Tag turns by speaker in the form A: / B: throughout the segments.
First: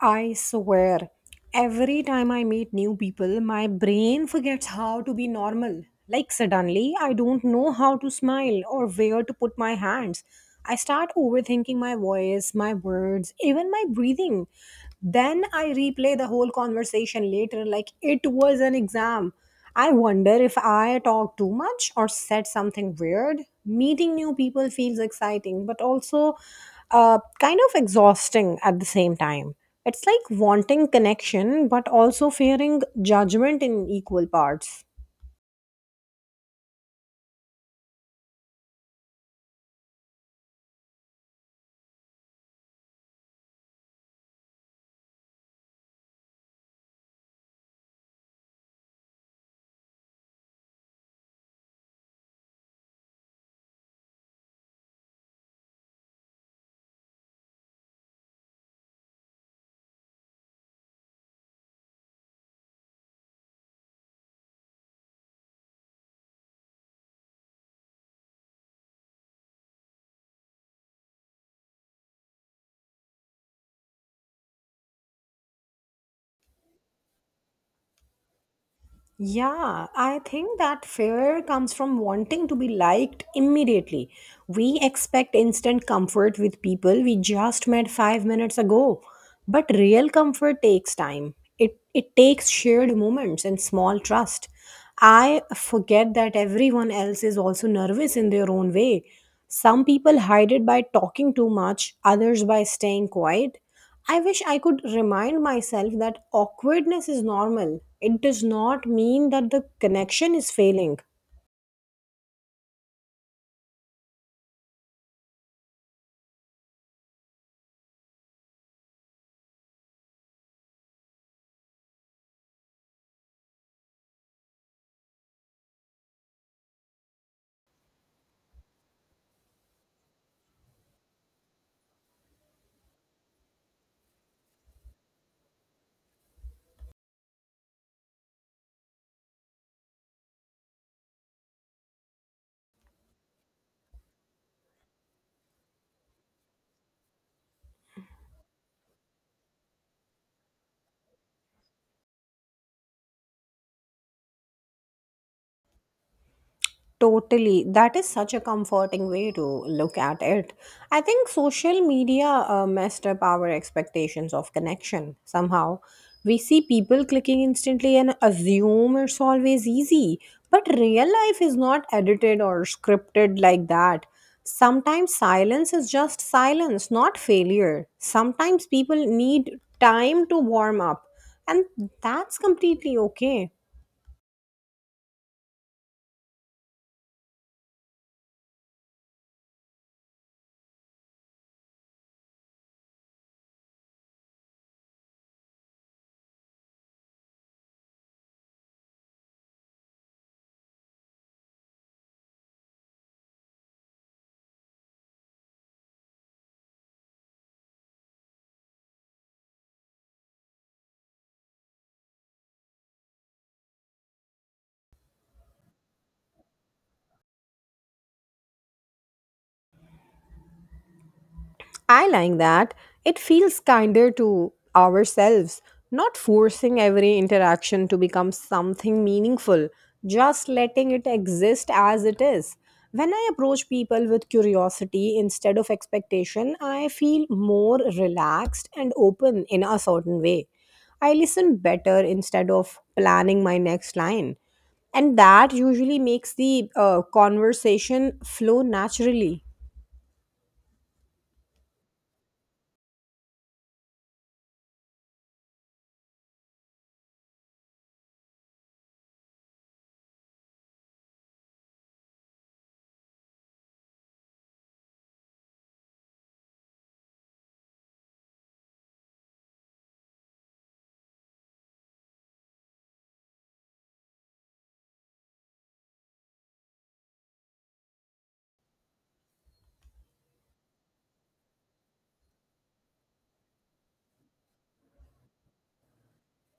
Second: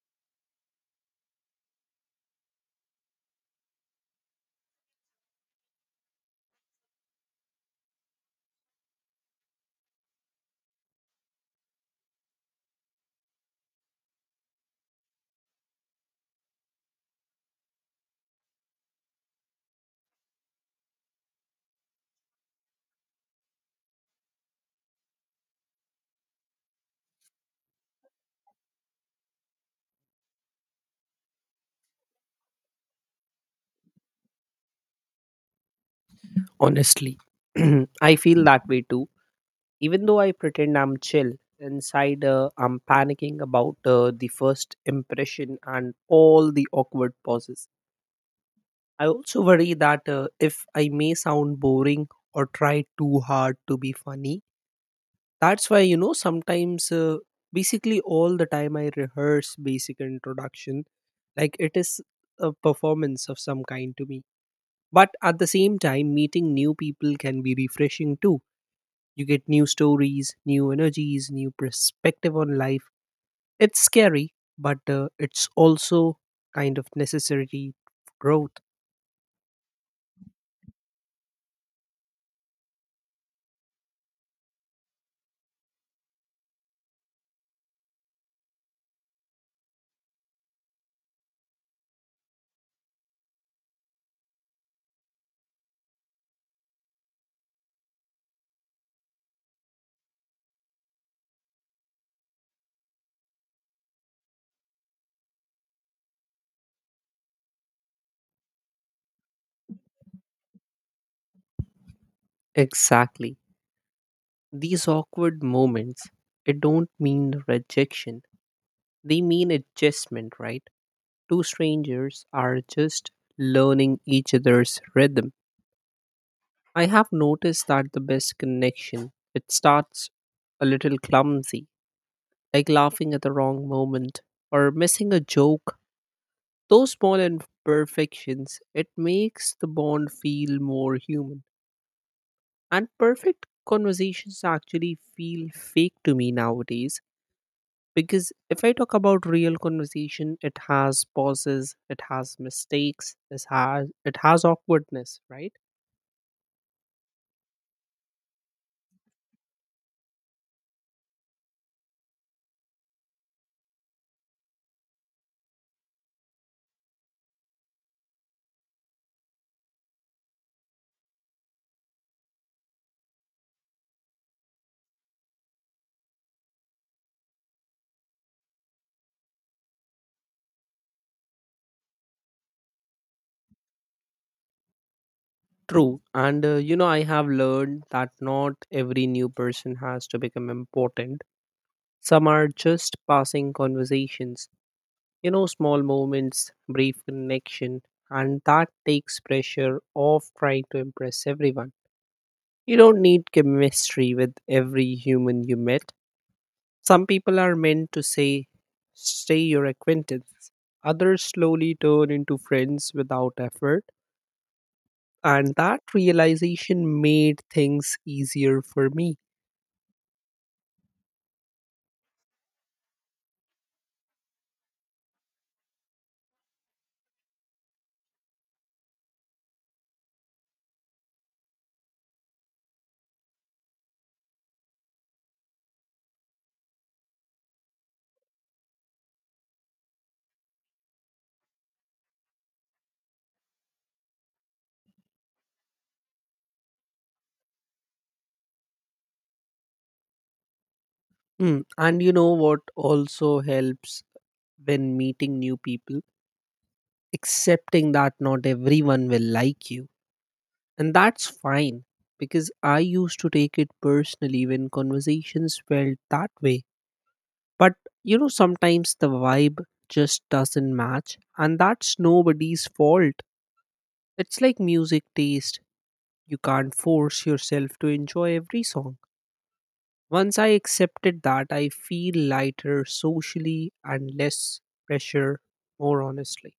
A: I swear, every time I meet new people, my brain forgets how to be normal. Like, suddenly, I don't know how to smile or where to put my hands. I start overthinking my voice, my words, even my breathing. Then I replay the whole conversation later like it was an exam. I wonder if I talked too much or said something weird. Meeting new people feels exciting, but also kind of exhausting at the same time. It's like wanting connection, but also fearing judgment in equal parts.
B: Honestly, I feel that way too. Even though I pretend I'm chill, inside I'm panicking about the first impression and all the awkward pauses. I also worry that if I may sound boring or try too hard to be funny, that's why, sometimes, basically all the time I rehearse basic introduction. Like it is a performance of some kind to me. But at the same time, meeting new people can be refreshing too. You get new stories, new energies, new perspective on life. It's scary, but it's also kind of necessary growth.
A: Yeah, I think that fear comes from wanting to be liked immediately. We expect instant comfort with people we just met 5 minutes ago. But real comfort takes time. It takes shared moments and small trust. I forget that everyone else is also nervous in their own way. Some people hide it by talking too much, others by staying quiet. I wish I could remind myself that awkwardness is normal. It does not mean that the connection is failing.
B: Exactly. These awkward moments, it don't mean rejection. They mean adjustment, right? Two strangers are just learning each other's rhythm. I have noticed that the best connection, it starts a little clumsy, like laughing at the wrong moment or missing a joke. Those small imperfections, it makes the bond feel more human. And perfect conversations actually feel fake to me nowadays, because if I talk about real conversation, it has pauses, it has mistakes, it has awkwardness, right?
A: Totally. That is such a comforting way to look at it. I think social media messed up our expectations of connection somehow. We see people clicking instantly and assume it's always easy. But real life is not edited or scripted like that. Sometimes silence is just silence, not failure. Sometimes people need time to warm up, and that's completely okay.
B: True. And you know, I have learned that not every new person has to become important. Some are just passing conversations. You know, small moments, brief connection, and that takes pressure off trying to impress everyone. You don't need chemistry with every human you met. Some people are meant to say, stay your acquaintance. Others slowly turn into friends without effort, and that realization made things easier for me.
A: I like that. It feels kinder to ourselves, not forcing every interaction to become something meaningful, just letting it exist as it is. When I approach people with curiosity instead of expectation, I feel more relaxed and open in a certain way. I listen better instead of planning my next line. And that usually makes the conversation flow naturally.
B: Mm. And you know what also helps when meeting new people? Accepting that not everyone will like you. And that's fine, because I used to take it personally when conversations felt that way. But you know, sometimes the vibe just doesn't match, and that's nobody's fault. It's like music taste. You can't force yourself to enjoy every song. Once I accepted that, I feel lighter socially and less pressure, more honestly.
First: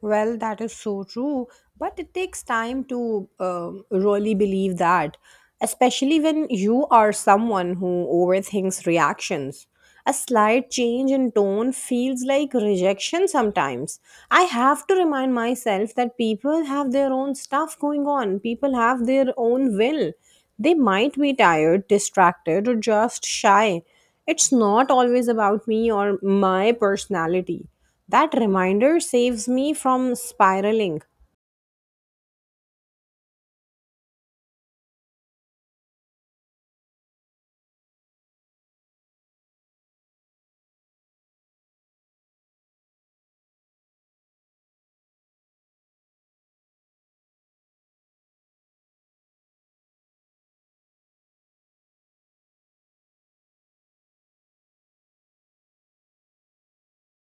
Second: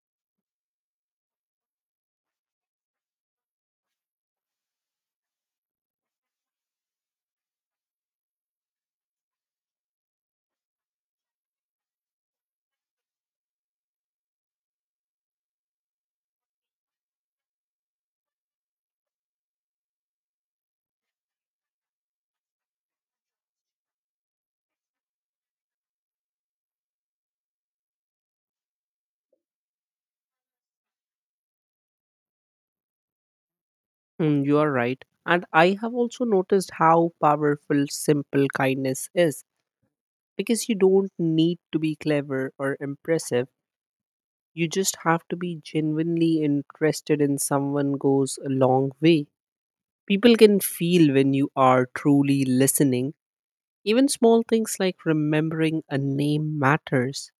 A: Well, that is so true, but it takes time to really believe that, especially when you are someone who overthinks reactions. A slight change in tone feels like rejection sometimes. I have to remind myself that people have their own stuff going on, people have their own will. They might be tired, distracted, or just shy. It's not always about me or my personality. That reminder saves me from spiraling.
B: Mm, you are right. And I have also noticed how powerful simple kindness is, because you don't need to be clever or impressive. You just have to be genuinely interested in someone goes a long way. People can feel when you are truly listening. Even small things like remembering a name matters.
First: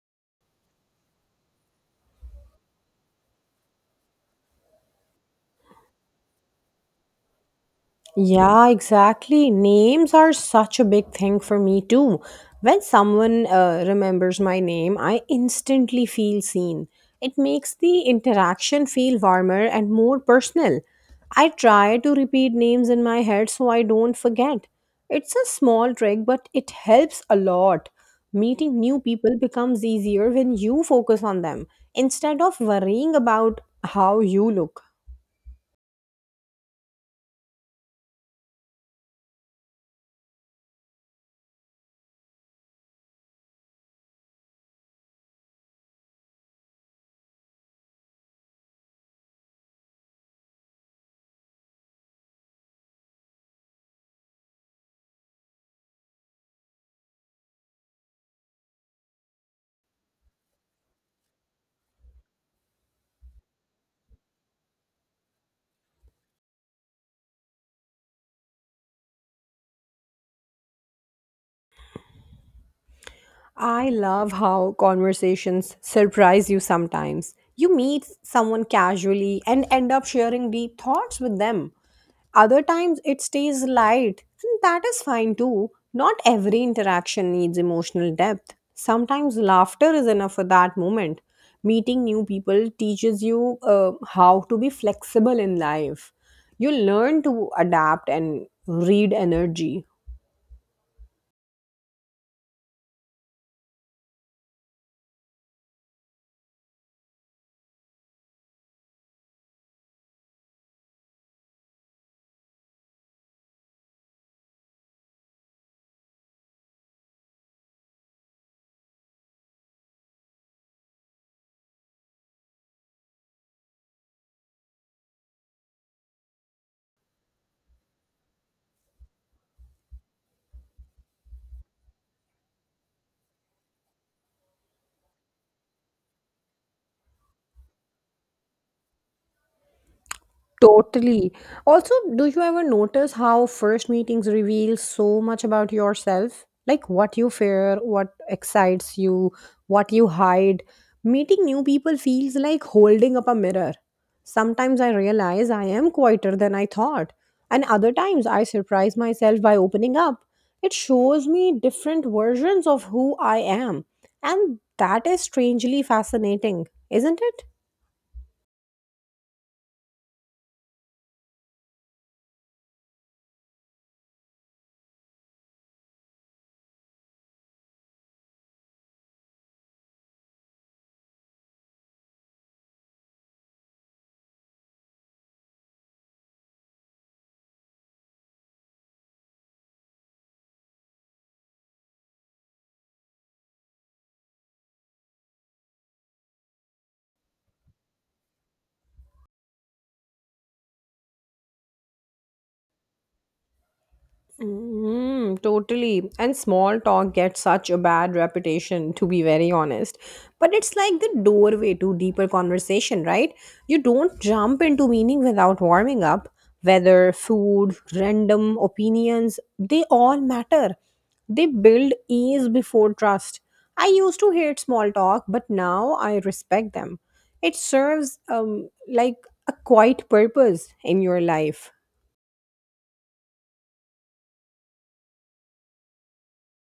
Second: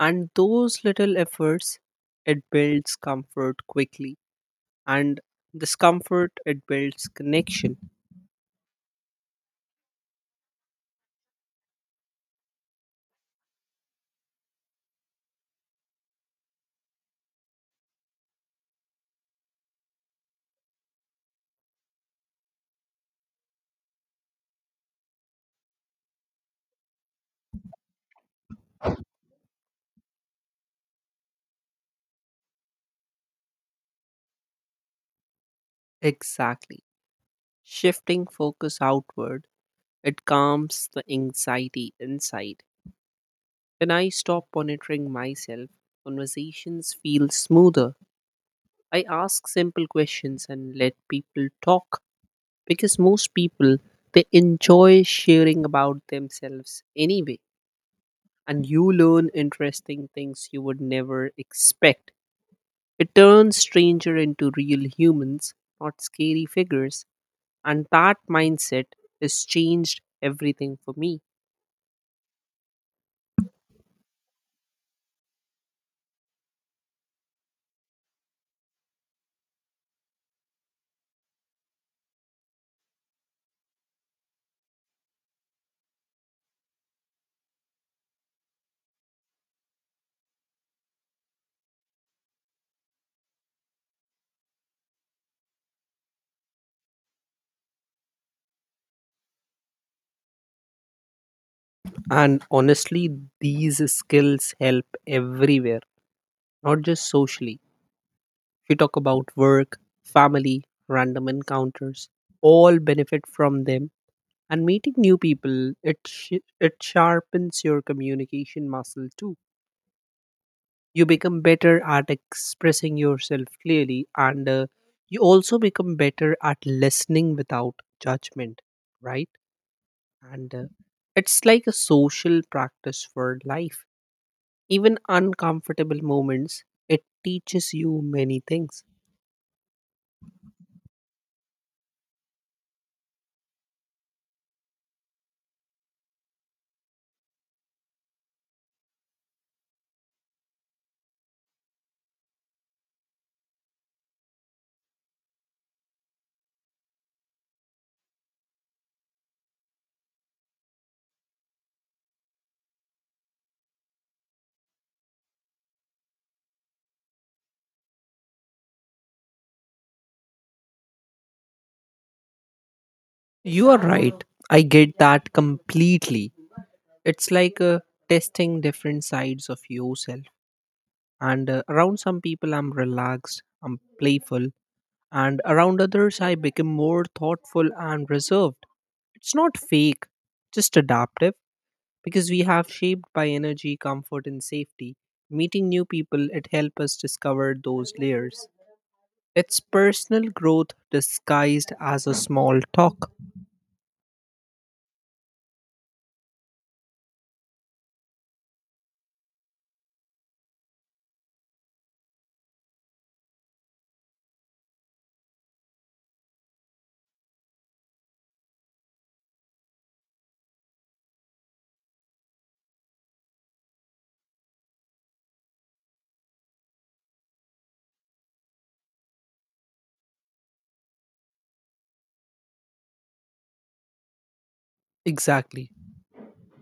B: And those little efforts, it builds comfort quickly. And discomfort, it builds connection.
A: Yeah, exactly. Names are such a big thing for me too. When someone remembers my name, I instantly feel seen. It makes the interaction feel warmer and more personal. I try to repeat names in my head so I don't forget. It's a small trick, but it helps a lot. Meeting new people becomes easier when you focus on them instead of worrying about how you look.
B: Exactly. Shifting focus outward, it calms the anxiety inside. When I stop monitoring myself, conversations feel smoother. I ask simple questions and let people talk, because most people, they enjoy sharing about themselves anyway, and you learn interesting things you would never expect. It turns stranger into real humans, not scary figures, and that mindset has changed everything for me.
A: I love how conversations surprise you sometimes. You meet someone casually and end up sharing deep thoughts with them. Other times it stays light, and that is fine too. Not every interaction needs emotional depth. Sometimes laughter is enough for that moment. Meeting new people teaches you how to be flexible in life. You learn to adapt and read energy.
B: And honestly, these skills help everywhere, not just socially. If you talk about work, family, random encounters, all benefit from them. And meeting new people, it sharpens your communication muscle too. You become better at expressing yourself clearly, and you also become better at listening without judgment, right? And it's like a social practice for life. Even uncomfortable moments, it teaches you many things.
A: Totally. Also, do you ever notice how first meetings reveal so much about yourself? Like what you fear, what excites you, what you hide. Meeting new people feels like holding up a mirror. Sometimes I realize I am quieter than I thought, and other times I surprise myself by opening up. It shows me different versions of who I am, and that is strangely fascinating, isn't it?
B: You are right. I get that completely. It's like testing different sides of yourself. And around some people, I'm relaxed, I'm playful, and around others, I become more thoughtful and reserved. It's not fake, just adaptive, because we have shaped by energy, comfort, and safety. Meeting new people, it helps us discover those layers. It's personal growth disguised as a small talk.
A: Mm, totally. And small talk gets such a bad reputation, to be very honest. But it's like the doorway to deeper conversation, right? You don't jump into meaning without warming up. Weather, food, random opinions, they all matter. They build ease before trust. I used to hate small talk, but now I respect them. It serves like a quiet purpose in your life.
B: Exactly.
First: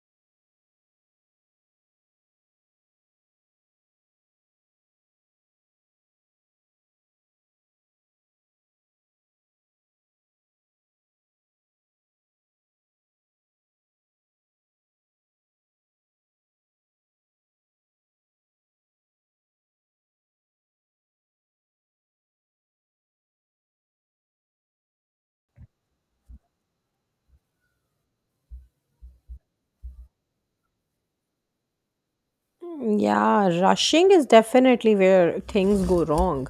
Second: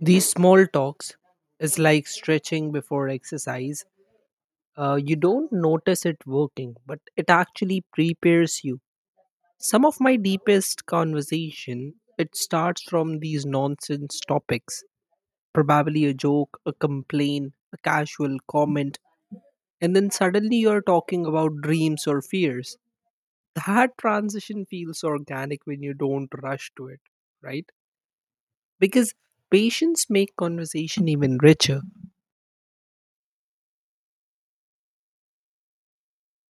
B: These small talks is like stretching before exercise. You don't notice it working, but it actually prepares you. Some of my deepest conversation, it starts from these nonsense topics. Probably a joke, a complaint, a casual comment, and then suddenly you're talking about dreams or fears. That transition feels organic when you don't rush to it, right? Because patience make conversation even richer.
A: Yeah, rushing is definitely where things go wrong.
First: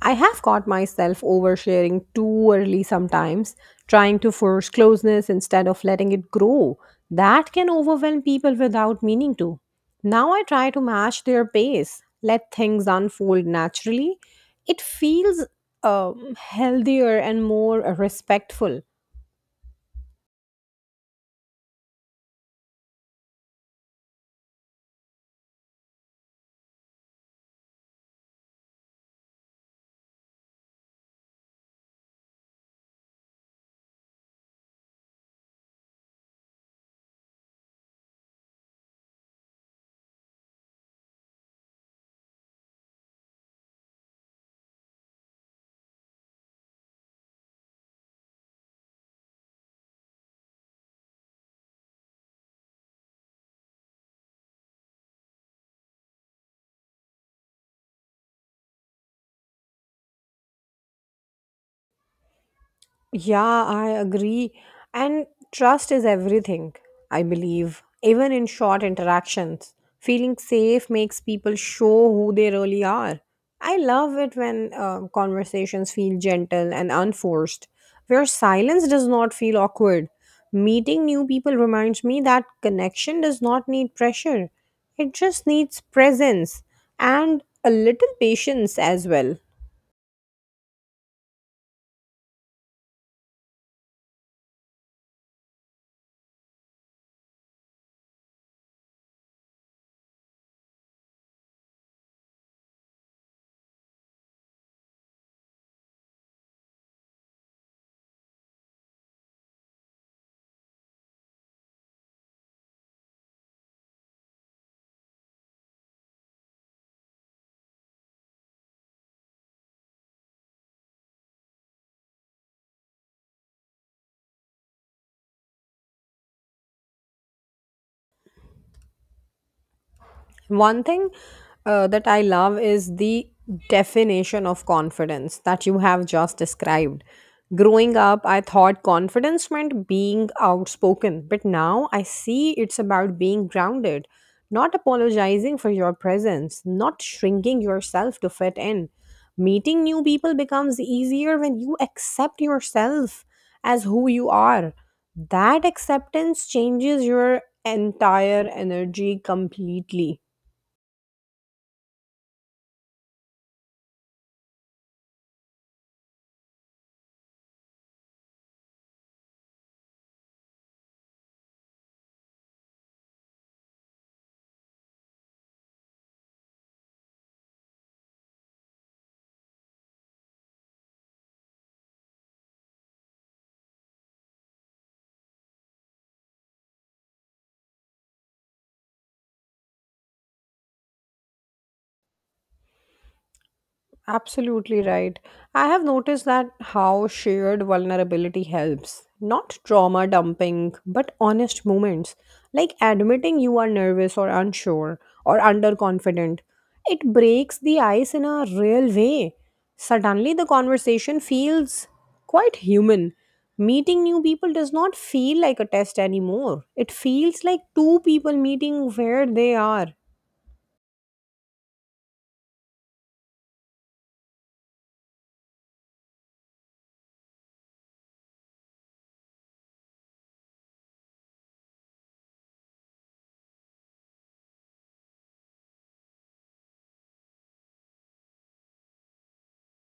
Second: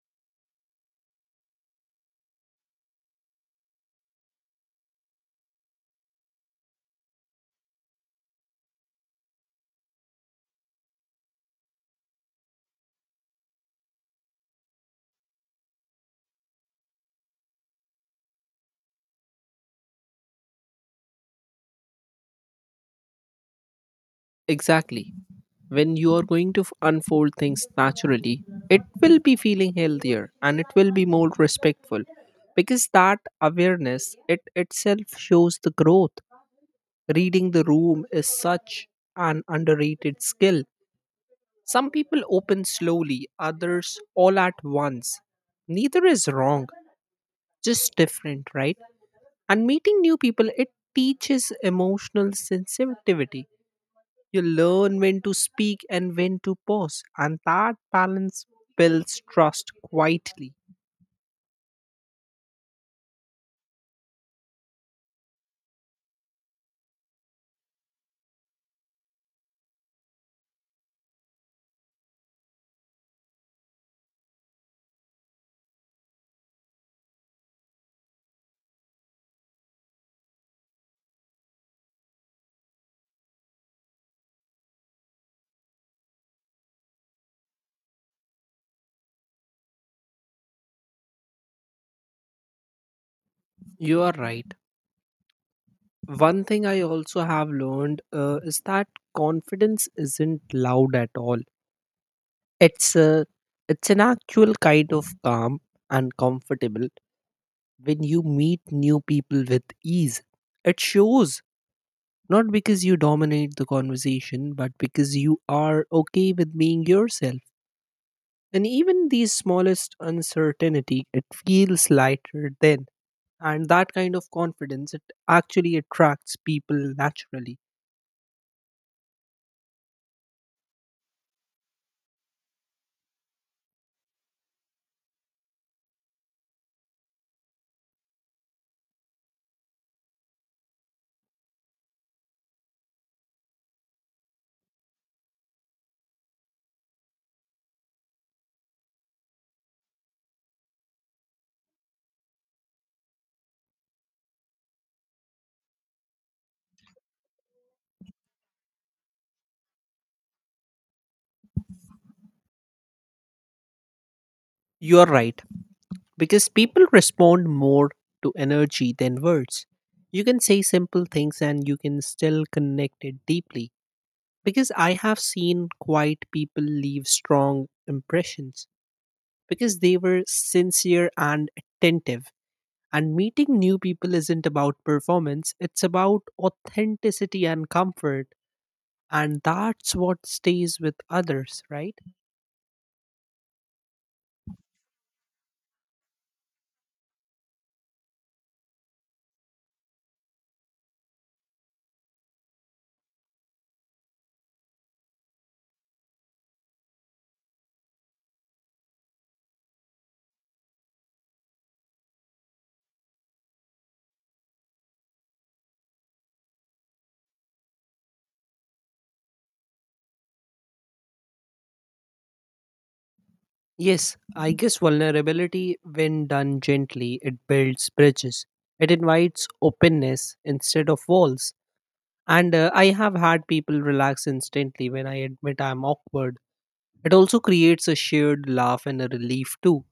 A: I have caught myself oversharing too early sometimes, trying to force closeness instead of letting it grow. That can overwhelm people without meaning to. Now I try to match their pace, let things unfold naturally. It feels healthier and more respectful.
B: Exactly. When you are going to unfold things naturally, it will be feeling healthier and it will be more respectful, because that awareness it itself shows the growth. Reading the room is such an underrated skill. Some people open slowly, others all at once. Neither is wrong, just different, right? And meeting new people, it teaches emotional sensitivity. You learn when to speak and when to pause, and that balance builds trust quietly.
A: Yeah, I agree. And trust is everything, I believe. Even in short interactions, feeling safe makes people show who they really are. I love it when conversations feel gentle and unforced, where silence does not feel awkward. Meeting new people reminds me that connection does not need pressure, it just needs presence and a little patience as well.
B: You are right. One thing I also have learned is that confidence isn't loud at all. It's a it's an actual kind of calm and comfortable when you meet new people with ease. It shows not because you dominate the conversation, but because you are okay with being yourself. And even the smallest uncertainty, it feels lighter then. And that kind of confidence, it actually attracts people naturally.
A: One thing that I love is the definition of confidence that you have just described. Growing up, I thought confidence meant being outspoken, but now I see it's about being grounded, not apologizing for your presence, not shrinking yourself to fit in. Meeting new people becomes easier when you accept yourself as who you are. That acceptance changes your entire energy completely.
B: You're right, because people respond more to energy than words. You can say simple things and you can still connect it deeply. Because I have seen quiet people leave strong impressions because they were sincere and attentive. And meeting new people isn't about performance, it's about authenticity and comfort. And that's what stays with others, right?
A: Absolutely right. I have noticed that how shared vulnerability helps. Not trauma dumping, but honest moments. Like admitting you are nervous or unsure or underconfident. It breaks the ice in a real way. Suddenly, the conversation feels quite human. Meeting new people does not feel like a test anymore. It feels like two people meeting where they are.
B: Yes, I guess vulnerability, when done gently, it builds bridges. It invites openness instead of walls. And I have had people relax instantly when I admit I'm awkward. It also creates a shared laugh and a relief too.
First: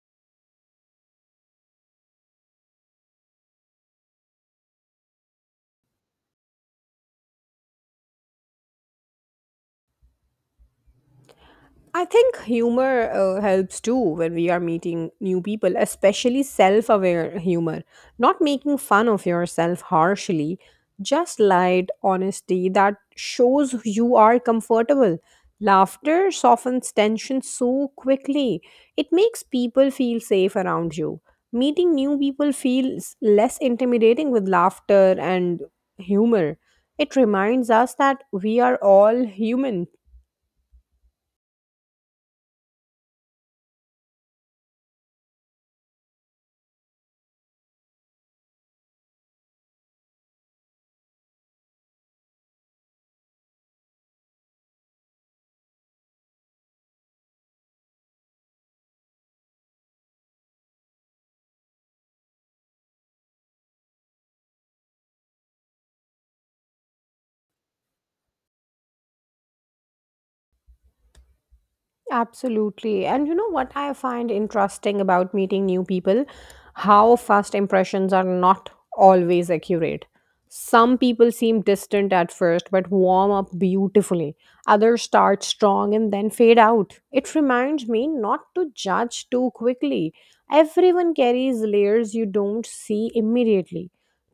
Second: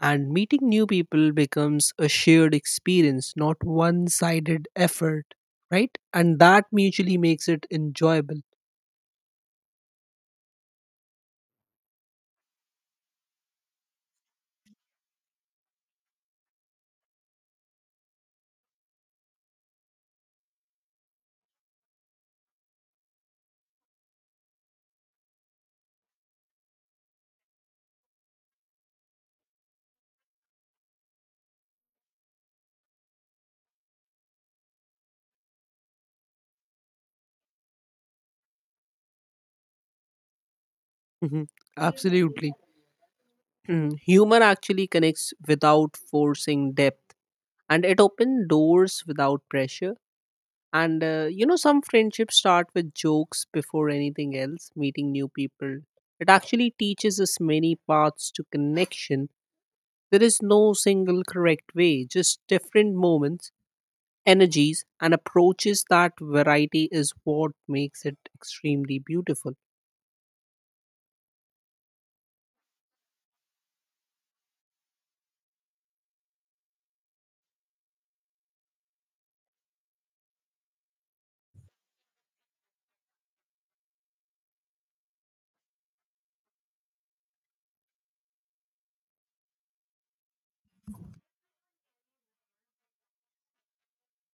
B: And meeting new people becomes a shared experience, not one sided effort, right? And that mutually makes it enjoyable.
A: I think humor helps too when we are meeting new people, especially self aware humor. Not making fun of yourself harshly, just light honesty that shows you are comfortable. Laughter softens tension so quickly, it makes people feel safe around you. Meeting new people feels less intimidating with laughter and humor. It reminds us that we are all human.
B: Mhm. Absolutely. Mhm. Humor actually connects without forcing depth and it opens doors without pressure. And you know, some friendships start with jokes before anything else, meeting new people. It actually teaches us many paths to connection. There is no single correct way, just different moments, energies, and approaches, that variety is what makes it extremely beautiful.
A: Absolutely. And you know what I find interesting about meeting new people? How first impressions are not always accurate. Some people seem distant at first but warm up beautifully. Others start strong and then fade out. It reminds me not to judge too quickly. Everyone carries layers you don't see immediately.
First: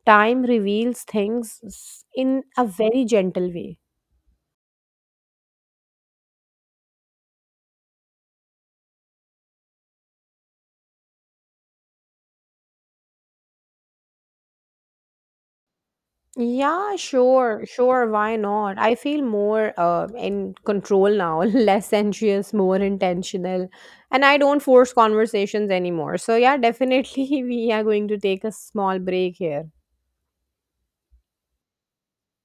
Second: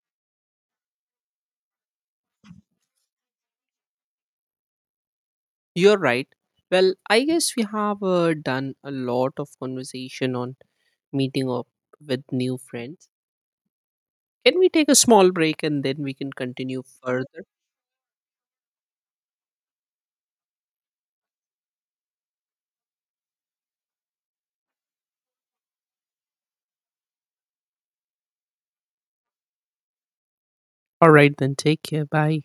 A: Time reveals things in a very gentle way.
B: You're right. Well, I guess we have done a lot of conversation on meeting up with new friends. Can we take a small break and then we can continue
A: Yeah,
B: further?
A: sure, sure. Why not? I feel more in control now, less anxious, more intentional, and I don't force conversations anymore. So, yeah, definitely, we are going to take a small break here.
B: All right, then take care. Bye.